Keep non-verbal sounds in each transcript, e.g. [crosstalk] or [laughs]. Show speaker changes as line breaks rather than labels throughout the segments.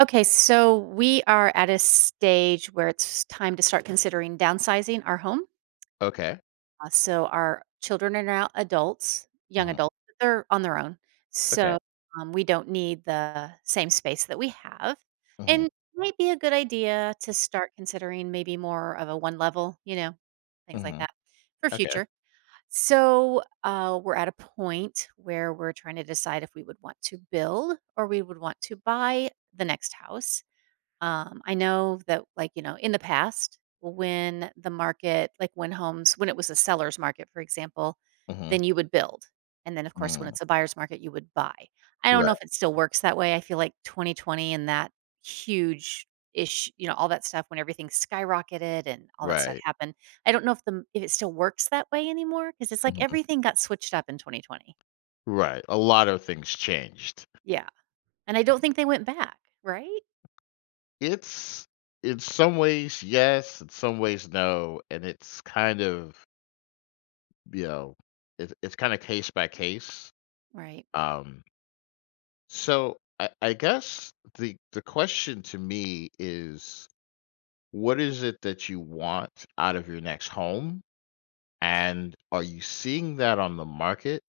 Okay, so we are at a stage where it's time to start considering downsizing our home.
Okay.
So our children are now adults, young
Mhm.
adults, but they're on their own.
Okay.
So we don't need the same space that we have.
Mhm.
And it might be a good idea to start considering maybe more of a one level, you know, things like
Mhm.
that for
Okay.
future. So we're at a point where we're trying to decide if we would want to build or we would want to buy the next house. I know that, like, you know, in the past, when the market, like when homes, when it was a seller's market, for example,
Mhm.
then you would build. And then, of course, when
Mm.
it's a buyer's market, you would buy. I don't know
Right.
if it still works that way. I feel like 2020 and that huge ish, you know, all that stuff when everything skyrocketed and all that stuff
Right.
happened. I don't know if the if it still works that way anymore because it's like
Mhm.
everything got switched up in 2020.
Right. A lot of things changed.
Yeah, and I don't think they went back. Right?
It's in some ways yes, in some ways no, and it's kind of you know it's kind of case by case.
Right.
Um. So I guess the question to me is what is it that you want out of your next home, and are you seeing that on the market?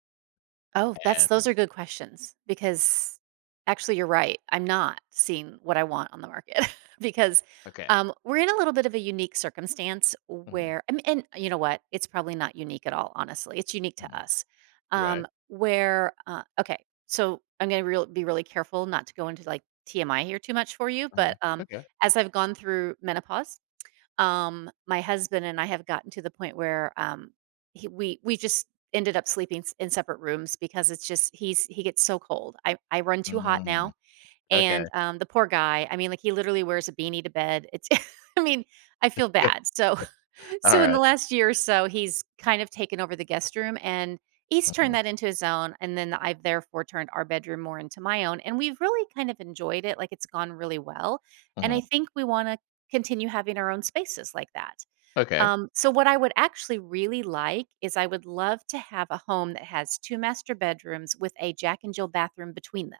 Oh, that's those
And
are good questions because actually you're right. I'm not seeing what I want on the market [laughs] because
okay.
we're in a little bit of a unique circumstance
Mm-hmm.
where, I mean, and you know what? It's probably not unique at all, honestly. It's unique to
Mhm.
us.
Right.
Okay, so I'm going to real be really careful not to go into like TMI here too much for you,
Mhm.
but
Okay.
as I've gone through menopause, my husband and I have gotten to the point where, he we just ended up sleeping s in separate rooms because it's just he gets so cold. I run too hot
Mm.
now,
Okay.
and, the poor guy, I mean, like, he literally wears a beanie to bed. It's [laughs] I mean, I feel bad.
[laughs]
So so in
Alright.
the last year or so, he's kind of taken over the guest room and he's turned
Mhm.
that into his own. And then I've therefore turned our bedroom more into my own. And we've really kind of enjoyed it. Like it's gone really well. And
Mhm.
I think we want to continue having our own spaces like that.
Okay.
So what I would actually really like is I would love to have a home that has two master bedrooms with a Jack and Jill bathroom between them.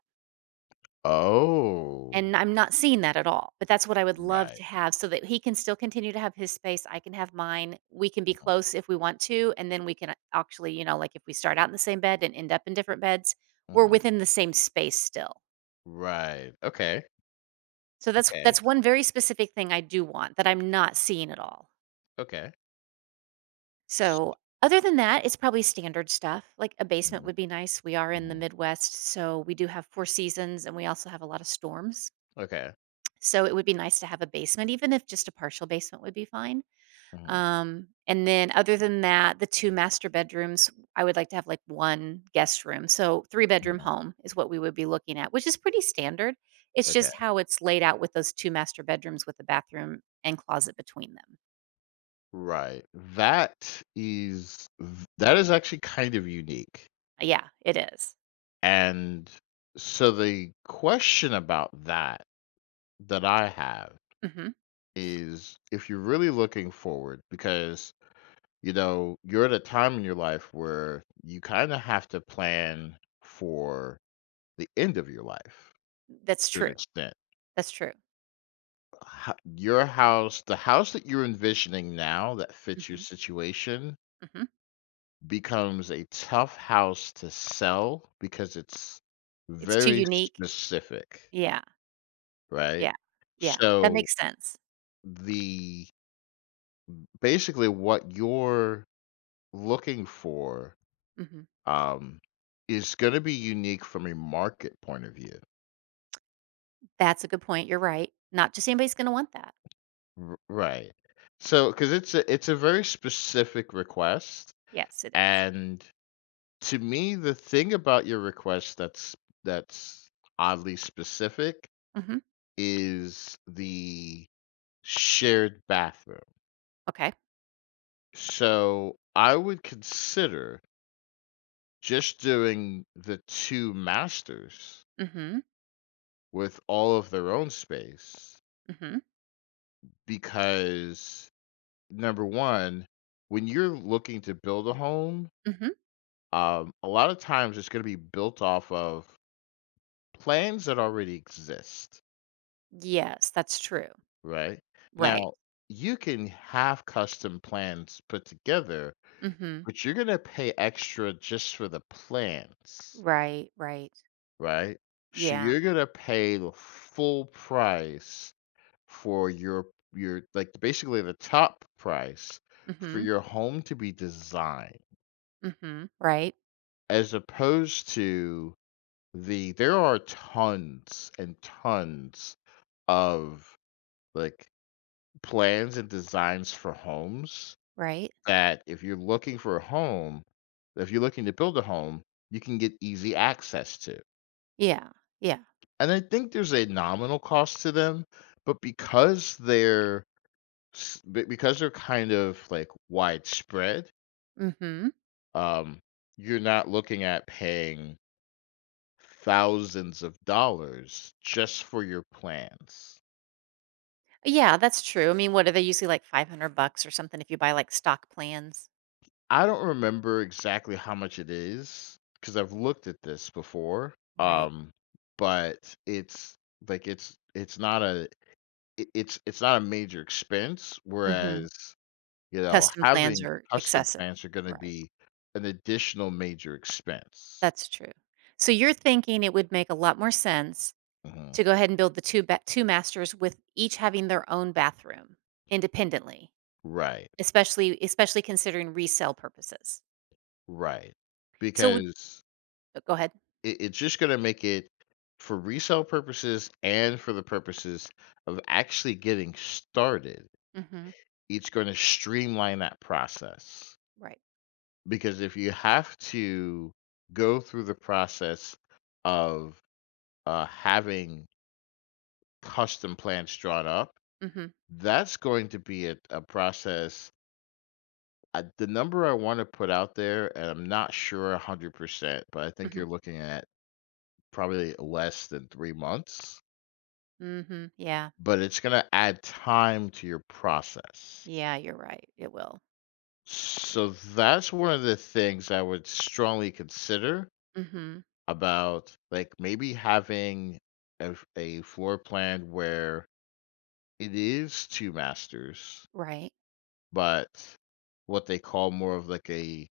Oh,
And I'm not seeing that at all, but that's what I would love
right.
to have so that he can still continue to have his space, I can have mine, we can be
Mhm.
close if we want to, and then we can actually, you know, like, if we start out in the same bed and end up in different beds, we're
Mhm.
within the same space still.
Right. Okay.
So
Okay.
that's one very specific thing I do want that I'm not seeing at all.
Okay. S
So, other than that, it's probably standard stuff, like a basement
mhm.
would be nice, we are in the
Mhm.
Midwest, so we do have 4 seasons and we also have a lot of storms.
Okay.
So it would be nice to have a basement, even if just a partial basement would be fine.
Mhm.
And then other than that, the 2 master bedrooms, I would like to have, like, 1 guest room. So, three-bedroom
Mhm.
home is what we would be looking at, which is pretty standard. It's
Okay.
just how it's laid out with those 2 master bedrooms with a bathroom and closet between them.
Right. That is actually kind of unique,
Yeah, it is.
and so the question about that I have
Mhm.
is if you're really looking forward because you know, you're at a time in your life where you kind of have to plan for the end of your life
That's
to an
true.
extent.
That's true.
Ho- Your house, the house that you're envisioning now that fits your
Mhm.
situation,
Mhm.
becomes a tough house to sell because it's
It's too
very
unique.
specific,
Yeah.
right?
Yeah. Yeah. That
So,
makes sense.
the basically what you're looking for
Mhm.
um, is going to be unique from a market point of view.
That's a good point, you're right. Not just anybody's gonna want that.
R- right. So, because it's a very specific request,
Yes, it is.
and to me, the thing about your request that's oddly specific
Mhm.
is the shared bathroom.
Okay.
So, I would consider just doing the two masters
Mhm.
with all of their own space
Mhm.
because number one, when you're looking to build a home,
Mhm.
a lot of times it's going to be built off of plans that already exist,
Yes, that's true.
right?
Right.
Now, you can have custom plans put together,
Mhm.
but you're going to pay extra just for the plans,
Right, right.
right? So
Yeah.
you're going to pay the full price for your like basically the top price for
Mhm.
your home to be designed
Mhm. Right,
as opposed to there are tons and tons of, like, plans and designs for homes
right.
that if you're looking for a home if you're looking to build a home, you can get easy access to.
Yeah, yeah.
And I think there's a nominal cost to them, but because they're s be because they're kind of, like, widespread,
Mhm.
um, you're not looking at paying thousands of dollars just for your plans.
Yeah, that's true. I mean, what are they usually like 500 bucks or something if you buy like stock plans,
I don't remember exactly how much it is because I've looked at this before.
right?
Um, but it's like it's not a it's not a major expense.
Mhm.
Whereas you know
Custom plans
having
are
custom
excessive.
plants are going to
Right.
be an additional major expense.
That's true. So you're thinking it would make a lot more sense
Hmm.
to go ahead and build the 2 masters with each having their own bathroom independently,
Right,
especially especially considering resale purposes.
right,
So
because
Go ahead.
it's just going to make it for resale purposes and for the purposes of actually getting started
Mhm.
it's gonna streamline that process.
Right.
Because if you have to go through the process of, having custom plans drawn up,
Mhm.
that's going to be a process the number I wanna put out there, and I'm not sure 100%, but I think you're
Mhm.
looking at probably less than 3 months,
Mhm. Yeah.
but it's gonna add time to your process.
Yeah, you're right. It will.
So that's one of the things I would strongly consider
Mhm.
about like maybe having a floor plan where it is two masters,
Right.
but what they call more of like a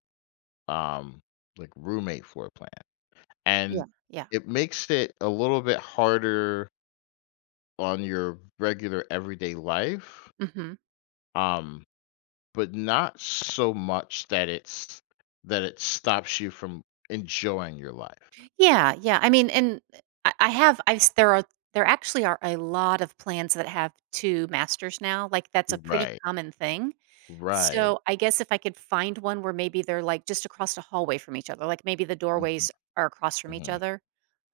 um like roommate floor plan. And
Yeah. Yeah.
it makes it a little bit harder on your regular everyday life.
Mhm.
Um, but not so much that it's that it stops you from enjoying your life.
Yeah, yeah. I mean, and I have I've s there are there actually are a lot of plans that have 2 masters now, like, that's a pretty
Right.
common thing.
Right.
So, I guess if I could find one where maybe they're, like, just across the hallway from each other, like, maybe the
Hmm.
doorways are across from each
Hmm.
other,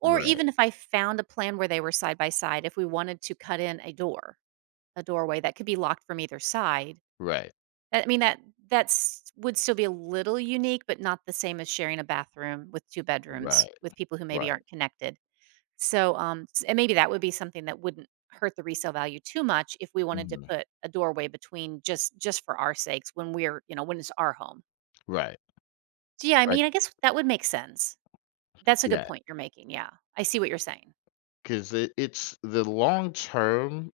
or
Right.
even if I found a plan where they were side by side, if we wanted to cut in a door, a doorway that could be locked from either side.
Right.
I mean, that's would still be a little unique, but not the same as sharing a bathroom with 2 bedrooms
Right,
with people who maybe
right.
aren't connected. So, s and maybe that would be something that wouldn't hurt the resale value too much if we wanted to
Mhm.
put a doorway between just for our sakes when we're, you know, when it's our home.
Right,
So, yeah, I
right,
mean, I guess that would make sense. That's a good
yeah,
point you're making, yeah. I see what you're saying.
'cause it's the long-term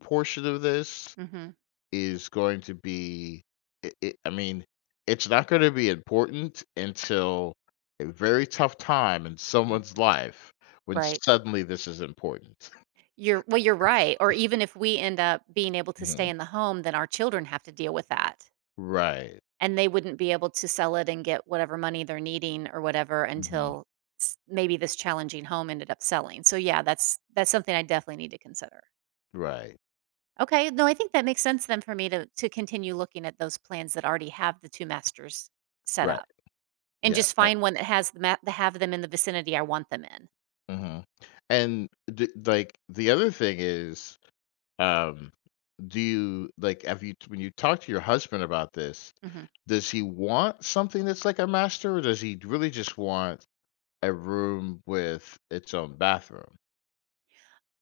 portion of this
Mhm,
is going to be it it I mean, it's not gonna be important until a very tough time in someone's
mhm.
life when
Right.
suddenly this is important. [laughs]
You're right, or even if we end up being able to stay
Mhm.
in the home, then our children have to deal with that,
Right.
and they wouldn't be able to sell it and get whatever money they're needing or whatever
Mhm.
until s maybe this challenging home ended up selling. So, yeah, that's something I definitely need to consider.
Right,
Okay, no, I think that makes sense then for me to continue looking at those plans that already have the 2 masters set
right,
up, and
yeah,
just
that
find one that has the ma that have them in the vicinity I want them in.
mhm, and the like, the other thing is um, do you like have you when you talk to your husband about this,
Mhm.
does he want something that's like a master or does he really just want a room with its own bathroom?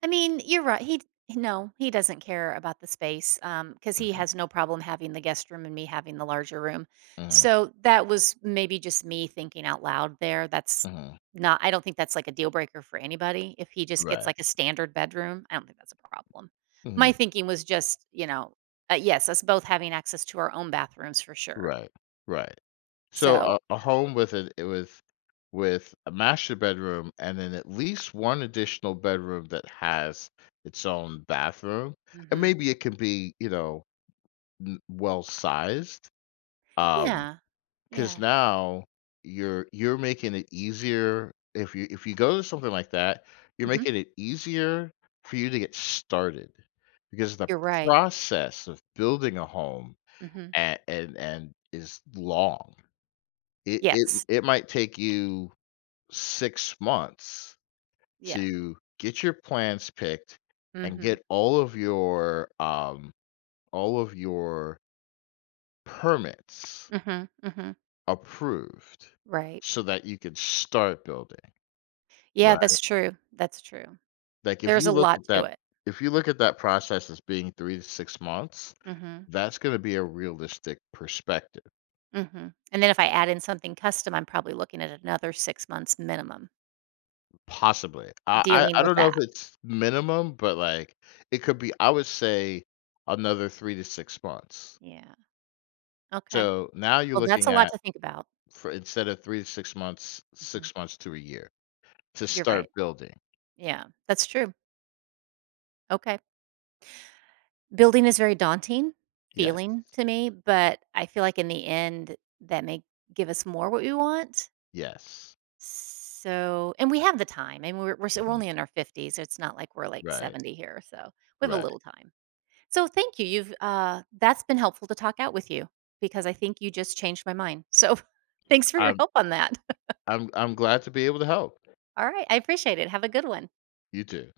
I mean, you're right. He d no, he doesn't care about the space, because he
Mhm,
has no problem having the guest room and me having the larger room.
mhm,
So, that was maybe just me thinking out loud there. That's
mhm.
not I don't think that's, like, a deal breaker for anybody. If he just gets,
Right.
like, a standard bedroom, I don't think that's a problem.
Mhm.
My thinking was just, you know, yes, us both having access to our own bathrooms for sure.
Right. Right. So
So
a home with a master bedroom and then at least one additional bedroom that has its own bathroom. And
Mhm.
maybe it can be, you know, n- well sized. Um.
Yeah,
'Cause
yeah.
now you're making it easier if you go to something like that, you're
Mhm.
making it easier for you to get started because the
You're right.
process of building a home
Mhm.
and is long. It it
Yes.
it might take you 6 months
Yeah.
to get your plans picked and
Mhm.
get all of your permits
Mhm. Mhm.
approved,
Right.
so that you can start building,
Yeah,
right?
that's true, that's true.
Like, if
There's
you
a
look
lot
at
to
that
it.
if you look at that process as being 3 to 6 months,
Mhm,
that's gonna be a realistic perspective,
mhm, and then if I add in something custom, I'm probably looking at another 6 months minimum
possibly. I I
dealing
I
with
don't know if
that.
it's minimum, but, like, it could be I would say another 3 to 6 months.
Yeah, okay.
So, now you're
Well, that's
looking
a lot
at
to think about.
for instead of 3 to 6 months,
Mhm.
6 months to a year to
You're
start
right.
building.
Yeah, that's true. Okay. Building is very daunting
Yes,
feeling to me, but I feel like in the end, that may give us more what we want.
yes.
So and we have the time, and we're
Mhm.
only in our 50s, it's not like we're, like,
Right,
70 here, so we have a
right.
little time. So thank you. You've that's been helpful to talk out with you because I think you just changed my mind. So [laughs] thanks for your
I'm
help on that.
I'm glad to be able to help.
[laughs] All right, I appreciate it. Have a good one.
You too.